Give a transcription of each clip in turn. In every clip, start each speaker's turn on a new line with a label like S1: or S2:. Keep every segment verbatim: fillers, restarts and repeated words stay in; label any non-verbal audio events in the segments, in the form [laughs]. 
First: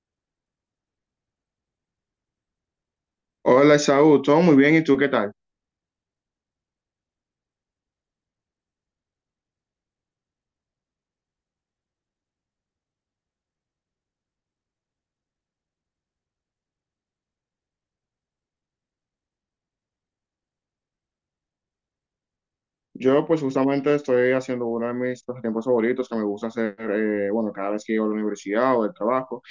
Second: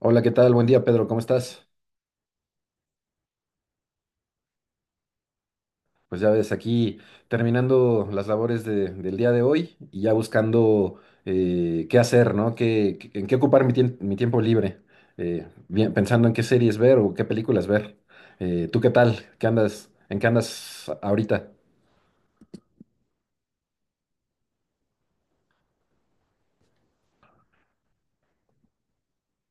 S1: Hola, ¿qué tal? Buen día, Pedro, ¿cómo estás?
S2: Hola, Saúl, todo muy bien, ¿y tú qué tal?
S1: Pues ya ves, aquí terminando las labores de- del día de hoy y ya buscando eh, qué hacer, ¿no? ¿Qué, qué- en qué ocupar mi, tiem- mi tiempo libre? Eh, bien, pensando en qué series ver o qué películas ver. Eh, ¿tú qué tal? ¿Qué andas, en qué andas ahorita?
S2: Yo pues justamente estoy haciendo uno de mis tiempos favoritos que me gusta hacer, eh, bueno, cada vez que llego a la universidad o del trabajo,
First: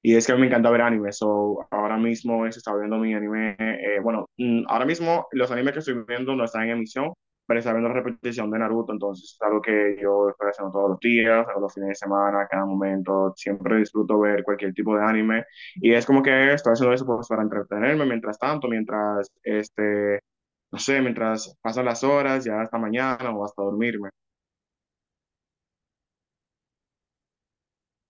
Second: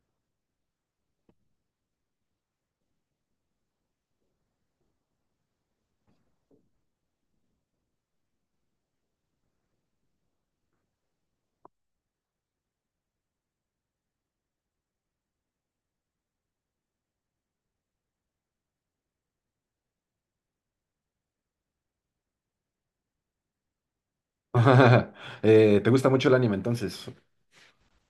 S2: y es que me encanta ver anime, so ahora mismo se está viendo mi anime, eh, bueno, mm, ahora mismo los animes que estoy viendo no están en emisión, pero está viendo la repetición de Naruto, entonces es algo que yo estoy haciendo todos los días, todos los fines de semana, cada momento, siempre disfruto ver cualquier tipo de anime, y es como que estoy haciendo eso pues, para entretenerme mientras tanto, mientras este no sé, mientras pasan las horas, ya hasta mañana o hasta dormirme.
S1: [laughs] Eh, ¿te gusta mucho el anime entonces?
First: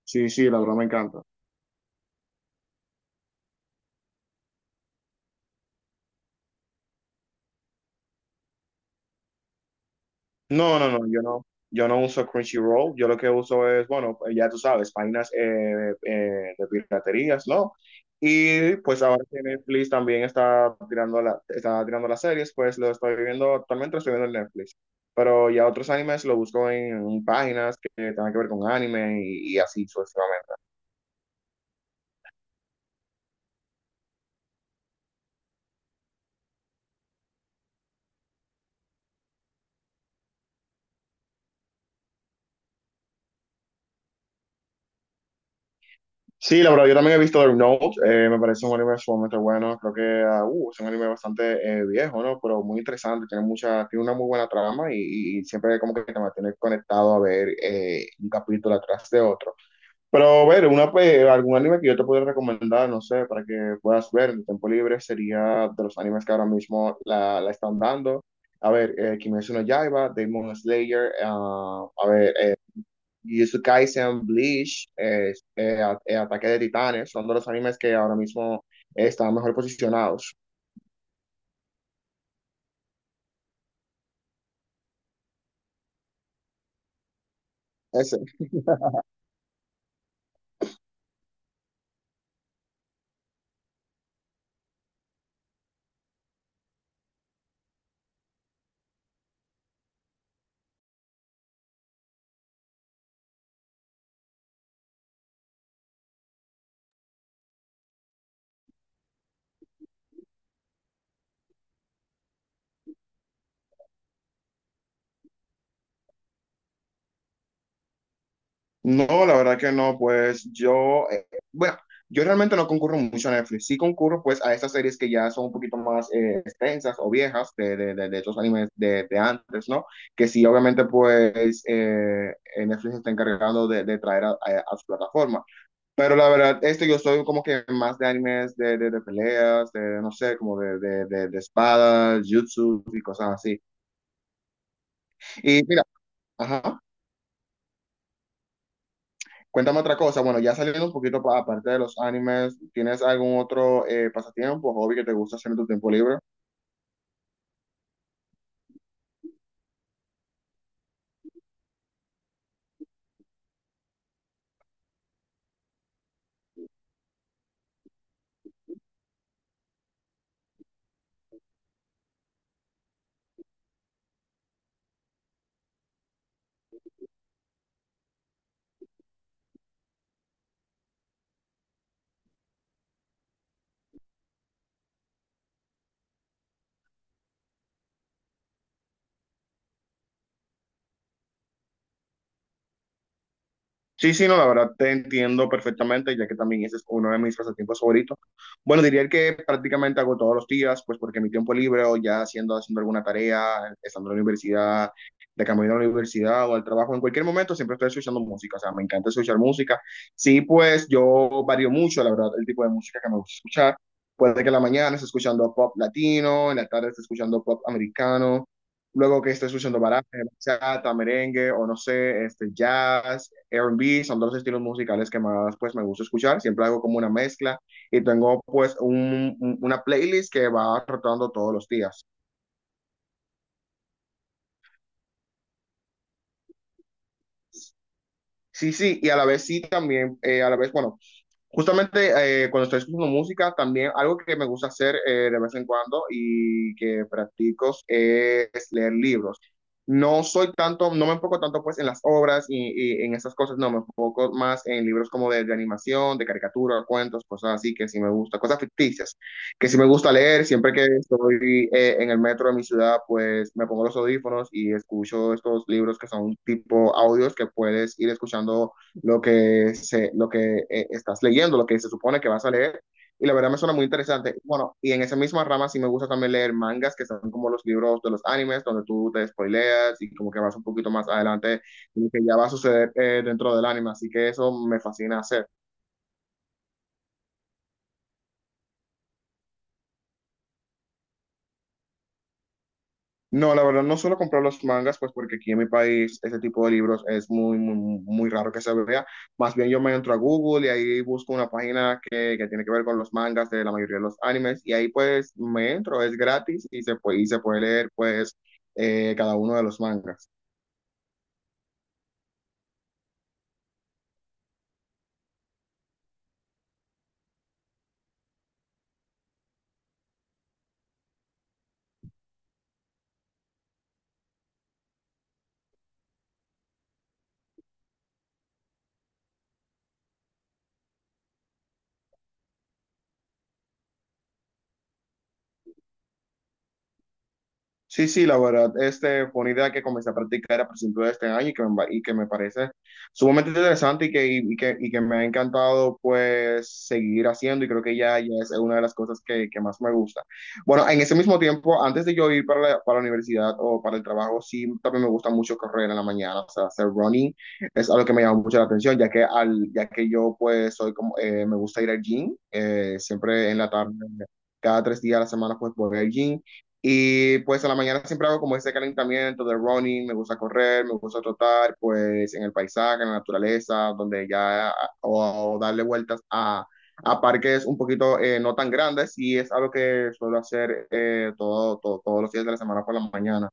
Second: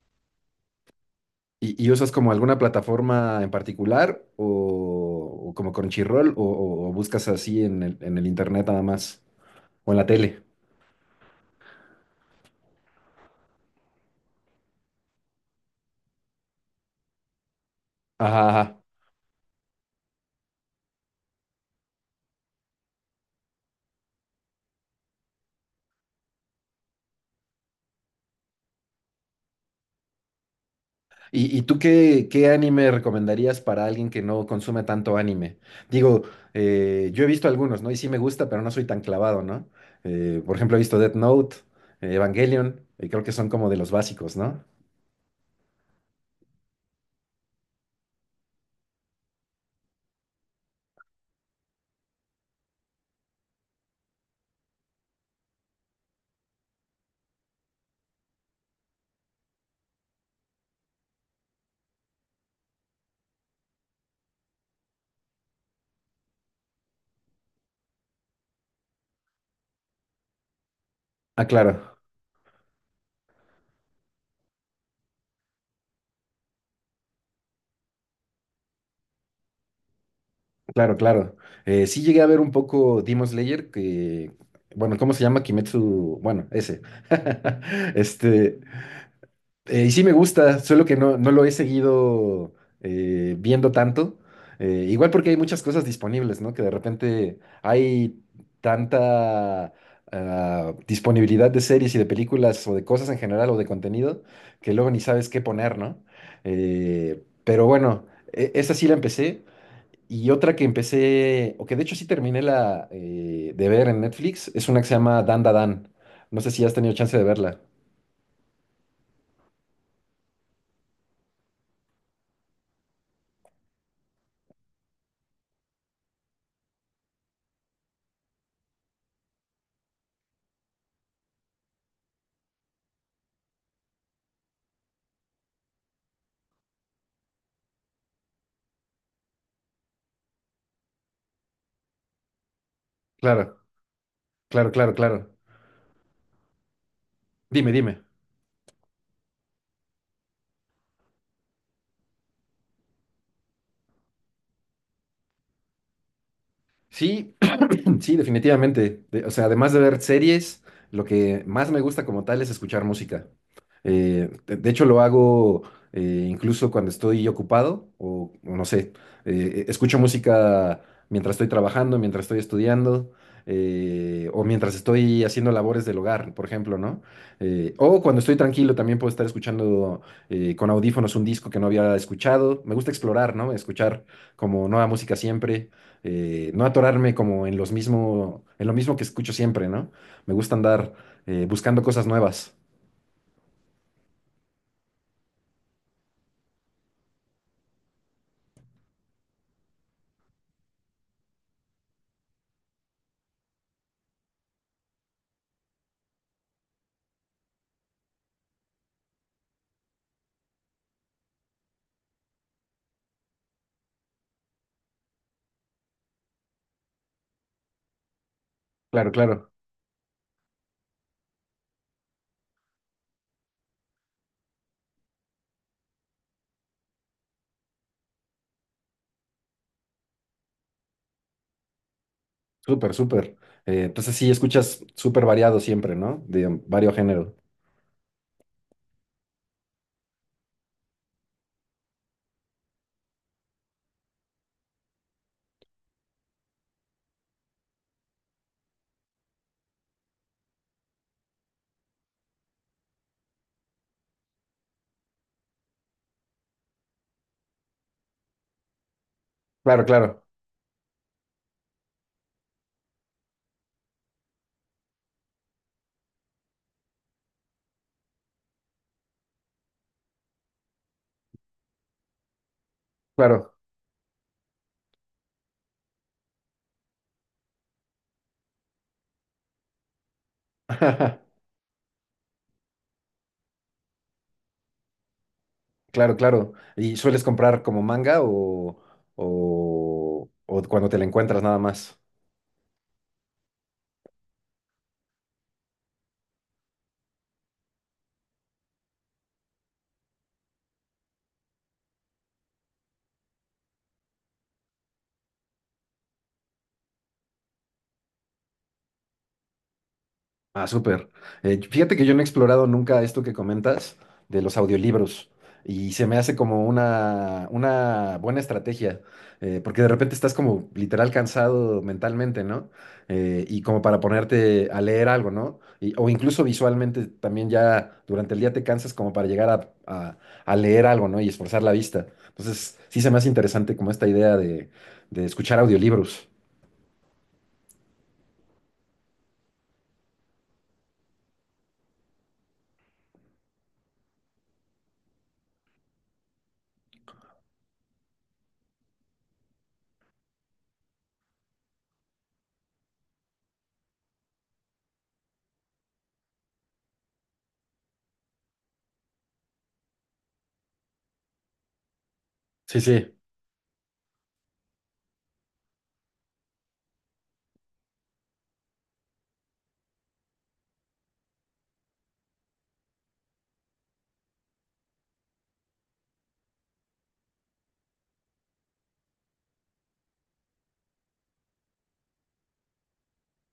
S2: Sí, sí, la verdad me encanta.
S1: ¿Y, y usas como alguna plataforma en particular o, o como Crunchyroll o, o- o buscas así en el, en el internet nada más o en la tele?
S2: No, no, no, yo no, yo no uso Crunchyroll, yo lo que uso es, bueno, eh, ya tú sabes, páginas eh, eh, de piraterías, ¿no?
S1: Ajá,
S2: Y
S1: ajá.
S2: pues ahora que Netflix también está tirando, la, está tirando las series, pues lo estoy viendo, actualmente lo estoy viendo en Netflix. Pero ya otros animes lo busco en, en páginas que tengan que ver con anime y, y así sucesivamente.
S1: ¿Y, y tú qué, qué anime recomendarías para alguien que no consume tanto anime? Digo, eh, yo he visto algunos, ¿no? Y sí me gusta, pero no soy tan clavado, ¿no? Eh, por ejemplo, he visto Death Note, eh, Evangelion, y creo que son como de los básicos, ¿no?
S2: Sí, la verdad, yo también he visto The Note, eh, me parece un anime sumamente bueno, creo que ah, uh, es un anime bastante eh, viejo, ¿no? Pero muy interesante, tiene mucha, tiene una muy buena trama y, y siempre como que te mantiene conectado a ver eh, un capítulo atrás de otro. Pero a ver, una, pues, algún anime que yo te pudiera recomendar, no sé, para que puedas ver en tu tiempo libre, sería de los animes que ahora mismo la, la están dando. A ver, eh, Kimetsu no Yaiba, Demon Slayer,
S1: Ah,
S2: ah,
S1: claro,
S2: a ver, eh, y Kaisen, Bleach, eh, eh, a- eh, Ataque de Titanes, son de los animes que ahora mismo están mejor posicionados.
S1: claro, claro. Eh, sí llegué a ver un poco Demon Slayer, que, bueno, ¿cómo se llama? Kimetsu, bueno, ese. [laughs]
S2: Ese.
S1: Este. Eh, y sí me gusta, solo que no, no lo he seguido eh, viendo tanto. Eh, igual porque hay muchas cosas disponibles, ¿no? Que de repente hay tanta ah, disponibilidad de series y de películas o de cosas en general o de contenido que luego ni sabes qué poner, ¿no? Eh, pero bueno, e- esa sí la empecé. Y otra que empecé, o que de hecho sí terminé la eh, de ver en Netflix, es una que se llama Dan Da Dan. No sé si has tenido chance de verla.
S2: No, la verdad que no, pues yo, eh, bueno, yo realmente no concurro mucho a Netflix, sí concurro pues a estas series que ya son un poquito más eh, extensas o viejas de, de, de, de estos animes de, de antes, ¿no? Que sí, obviamente pues eh, eh, Netflix se está encargando de, de traer a, a- a su plataforma. Pero la verdad, este yo soy como que más de animes de, de, de peleas, de no sé, como de, de, de, de espadas, jutsu y cosas así.
S1: Claro, claro, claro, claro.
S2: Y mira, ajá,
S1: Dime, dime.
S2: cuéntame otra cosa. Bueno, ya saliendo un poquito pa- aparte de los animes, ¿tienes algún otro eh, pasatiempo, hobby que te gusta hacer en tu tiempo libre?
S1: Sí, [clears throat] sí, definitivamente. De- o sea, además de ver series, lo que más me gusta como tal es escuchar música. Eh, de, de hecho, lo hago eh, incluso cuando estoy ocupado o, o no sé, eh, e, escucho música mientras estoy trabajando, mientras estoy estudiando eh, o mientras estoy haciendo labores del hogar, por ejemplo, ¿no? Eh, o cuando estoy tranquilo también puedo estar escuchando eh, con audífonos un disco que no había escuchado. Me gusta explorar, ¿no? Escuchar como nueva música siempre, eh, no atorarme como en los mismo, en lo mismo que escucho siempre, ¿no? Me gusta andar eh, buscando cosas nuevas.
S2: Sí, sí, no, la verdad te entiendo perfectamente, ya que también ese es uno de mis pasatiempos favoritos. Bueno, diría que prácticamente hago todos los días, pues porque mi tiempo libre o ya haciendo, haciendo alguna tarea, estando en la universidad, de camino a la universidad o al trabajo, en cualquier momento siempre estoy escuchando música, o sea, me encanta escuchar música. Sí, pues yo varío mucho, la verdad, el tipo de música que me gusta escuchar. Puede que en la mañana esté escuchando pop latino, en la tarde esté escuchando pop americano,
S1: Claro,
S2: luego que esté
S1: claro.
S2: escuchando baraja, bachata, merengue o no sé, este jazz, R and B, son dos estilos musicales que más pues me gusta escuchar. Siempre hago como una mezcla y tengo pues un- un- una playlist que va rotando todos los días.
S1: Súper, súper. Eh, entonces sí, escuchas súper variado siempre, ¿no? De varios géneros.
S2: Sí, sí, y a la vez sí también, eh, a la vez, bueno, justamente eh, cuando estoy escuchando música, también algo que me gusta hacer eh, de vez en cuando y que practico es leer libros. No soy tanto, no me enfoco tanto pues en las obras y, y en esas cosas, no, me enfoco más en libros como de, de animación, de caricatura, cuentos, cosas así que sí me gusta, cosas ficticias, que sí
S1: Claro,
S2: me gusta
S1: claro,
S2: leer, siempre que estoy eh, en el metro de mi ciudad, pues me pongo los audífonos y escucho estos libros que son tipo audios que puedes ir escuchando lo que, se, lo que eh, estás leyendo, lo que se supone que vas a leer. Y la verdad
S1: claro.
S2: me suena muy interesante. Bueno, y en esa misma rama sí me gusta también leer mangas, que son como los libros de los animes, donde tú te spoileas y como que vas un poquito más
S1: [laughs]
S2: adelante, y que ya va a suceder eh, dentro del anime. Así que eso me fascina hacer.
S1: Claro, claro. ¿Y sueles comprar como manga o, o, o cuando te la encuentras nada más?
S2: No, la verdad, no suelo comprar los mangas, pues porque aquí en mi país ese tipo de libros es muy, muy, muy raro que se vea. Más bien yo me entro a Google y ahí busco una página que, que tiene que ver con los mangas de la mayoría de los animes y ahí pues me entro, es gratis y se puede, y se puede leer pues eh, cada uno de los mangas.
S1: Ah, súper. Eh, fíjate que yo no he explorado nunca esto que comentas de los audiolibros y se me hace como una, una buena estrategia, eh, porque de repente estás como literal cansado mentalmente, ¿no? Eh, y como para ponerte a leer algo, ¿no? Y o incluso visualmente también ya durante el día te cansas como para llegar a, a- a leer algo, ¿no? Y esforzar la vista. Entonces, sí se me hace interesante como esta idea de, de escuchar audiolibros.
S2: Sí, sí, la verdad, este fue una idea que comencé a practicar a principios de este año y que me, y que me parece sumamente interesante y que, y y que, y que me ha encantado pues seguir haciendo y creo que ya, ya es una de las cosas que, que más me gusta. Bueno, en ese mismo tiempo, antes de yo ir para la, para la universidad o para el trabajo, sí, también me gusta mucho correr en la mañana, o sea, hacer running es algo que me llama mucho la atención, ya que, al, ya que yo pues soy como, eh, me gusta ir al gym,
S1: Sí,
S2: eh,
S1: sí.
S2: siempre en la tarde cada tres días a la semana pues voy al gym y pues a la mañana siempre hago como ese calentamiento de running, me gusta correr, me gusta trotar, pues en el paisaje, en la naturaleza, donde ya, o, o darle vueltas a, a parques un poquito eh, no tan grandes, y es algo que suelo hacer eh, todo, todo- todos los días de la semana por la mañana.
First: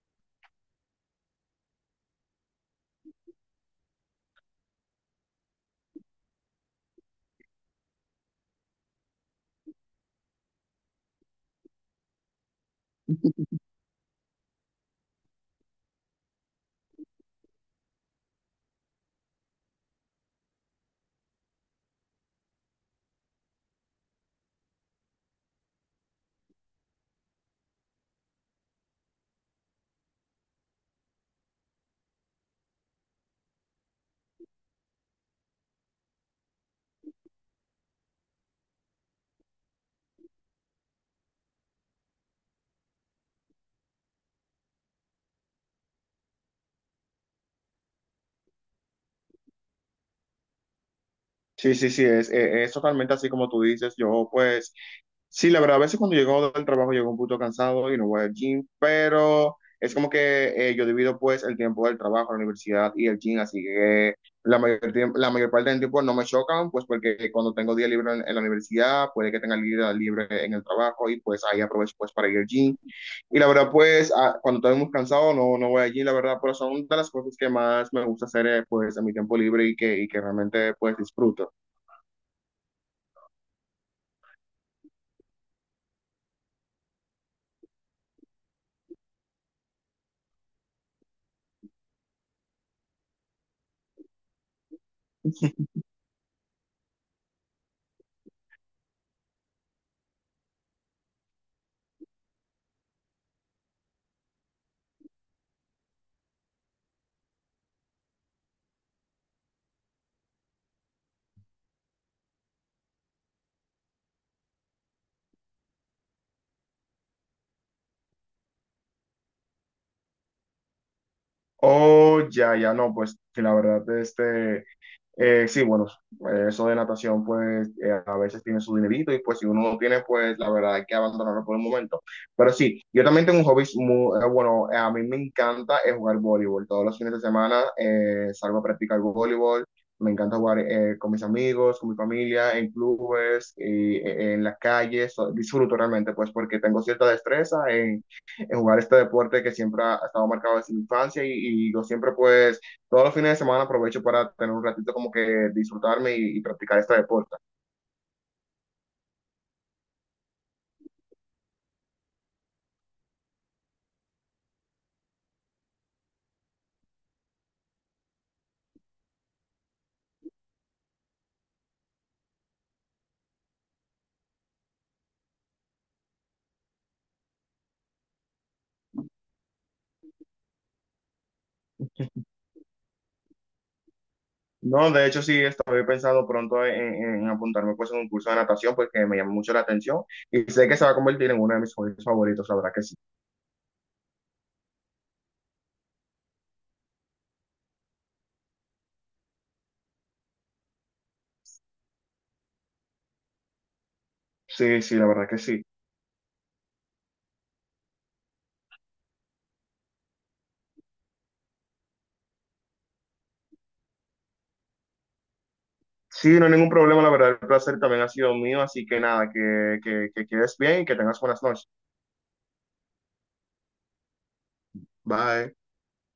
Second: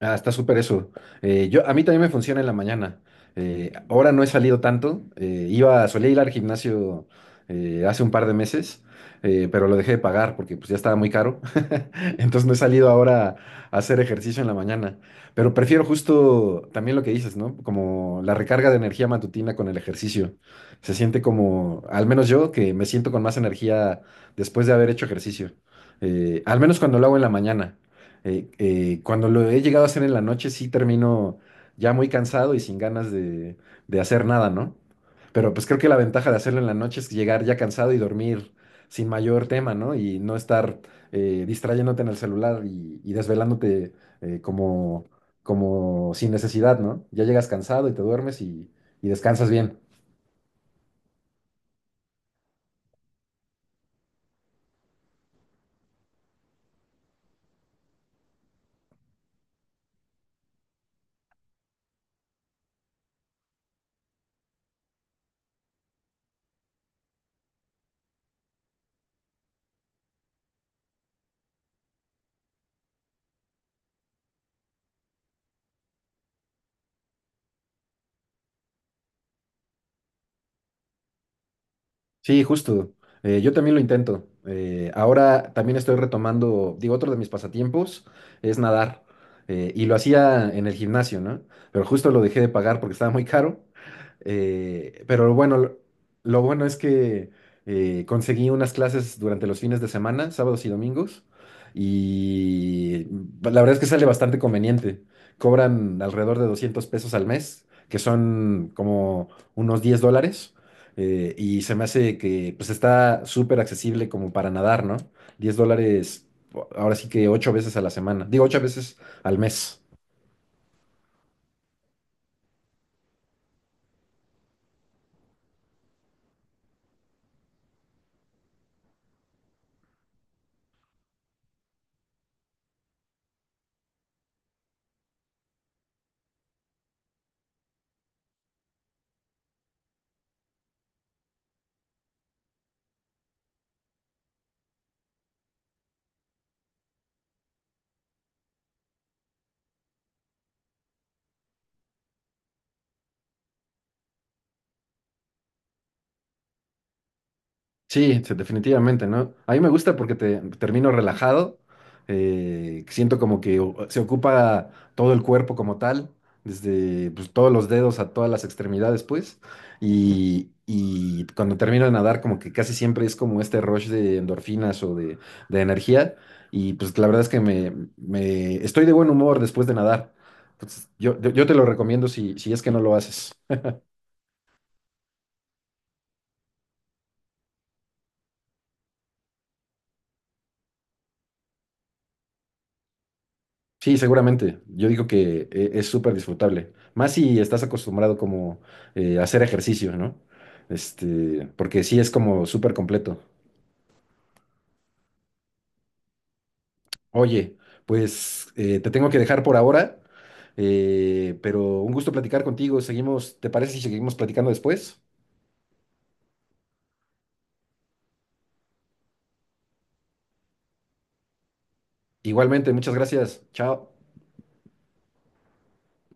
S1: Ah, está súper eso. Eh, yo, a mí también me funciona en la mañana. Eh, ahora no he salido tanto. Eh, iba, solía ir al gimnasio eh, hace un par de meses, eh, pero lo dejé de pagar porque pues, ya estaba muy caro. [laughs] Entonces no he salido ahora a hacer ejercicio en la mañana. Pero prefiero justo también lo que dices, ¿no? Como la recarga de energía matutina con el ejercicio. Se siente como, al menos yo, que me siento con más energía después de haber hecho ejercicio. Eh, al menos cuando lo hago en la mañana, eh, eh, cuando lo he llegado a hacer en la noche, sí termino ya muy cansado y sin ganas de, de hacer nada, ¿no? Pero pues creo que la ventaja de hacerlo en la noche es llegar ya cansado y dormir sin mayor tema, ¿no? Y no estar eh, distrayéndote en el celular y, y desvelándote eh, como, como sin necesidad, ¿no? Ya llegas cansado y te duermes y, y descansas bien.
S2: Sí, sí, sí, es, eh, es totalmente así como tú dices, yo pues sí, la verdad, a veces cuando llego del trabajo llego un poquito cansado y no voy al gym, pero es como que eh, yo divido pues el tiempo del trabajo, la universidad y el gym, así que la mayor, tiemp- la mayor parte del tiempo no me chocan, pues porque cuando tengo día libre en, en la universidad, puede que tenga el día libre en el trabajo y pues ahí aprovecho pues para ir al gym. Y la verdad pues ah, cuando estoy muy cansado no, no voy al gym, la verdad, pero son de las cosas que más me gusta hacer eh, pues en mi tiempo libre y que, y que realmente pues disfruto.
S1: Sí, justo. Eh, yo también lo intento. Eh, ahora también estoy retomando, digo, otro de mis pasatiempos es nadar. Eh, y lo hacía en el gimnasio, ¿no? Pero justo lo dejé de pagar porque estaba muy caro. Eh, pero bueno, lo, lo bueno es que eh, conseguí unas clases durante los fines de semana, sábados y domingos. Y la verdad es que sale bastante conveniente. Cobran alrededor de doscientos pesos al mes, que son como unos diez dólares. Eh, y se me hace que pues está súper accesible como para nadar, ¿no? Diez dólares, ahora sí que ocho veces a la semana. Digo, ocho veces al mes.
S2: Oh, ya, ya, no, pues que la verdad, este, Eh, sí, bueno, eh, eso de natación, pues eh, a veces tiene su dinerito y pues si uno no tiene, pues la verdad hay que abandonarlo por el momento. Pero sí, yo también tengo un hobby muy eh, bueno, eh, a mí me encanta eh, jugar voleibol. Todos los fines de semana eh, salgo a practicar voleibol. Me encanta jugar eh, con mis amigos, con mi familia, en clubes, y, eh, en las calles. So- Disfruto realmente, pues porque tengo cierta destreza en, en jugar este deporte que siempre ha ha estado marcado desde mi infancia y, y yo siempre pues todos los fines de semana aprovecho para tener un ratito como que disfrutarme y, y practicar este deporte.
S1: Sí, sí, definitivamente, ¿no? A mí me gusta porque te termino relajado, eh, siento como que o- se ocupa todo el cuerpo como tal, desde pues, todos los dedos a todas las extremidades, pues, y, y cuando termino de nadar como que casi siempre es como este rush de endorfinas o de, de energía, y pues la verdad es que me, me- estoy de buen humor después de nadar. Entonces, yo, yo, yo te lo recomiendo si, si es que no lo haces.
S2: No, de hecho sí, estoy pensando pronto en, en apuntarme pues en un curso de natación porque me llama mucho la atención y sé que se va a convertir en uno de mis hobbies favoritos, la verdad que sí.
S1: Sí, seguramente. Yo digo que eh, es súper disfrutable. Más si estás acostumbrado como eh, a hacer ejercicio, ¿no? Este, porque sí es como súper completo.
S2: Sí, sí, la verdad que sí.
S1: Oye, pues eh, te tengo que dejar por ahora, eh, pero un gusto platicar contigo. Seguimos, ¿te parece si seguimos platicando después?
S2: Sí, no hay ningún problema, la verdad el placer también ha sido mío, así que nada, que, que, que quedes bien y que tengas buenas noches.
S1: Igualmente, muchas gracias. Chao.
S2: Bye.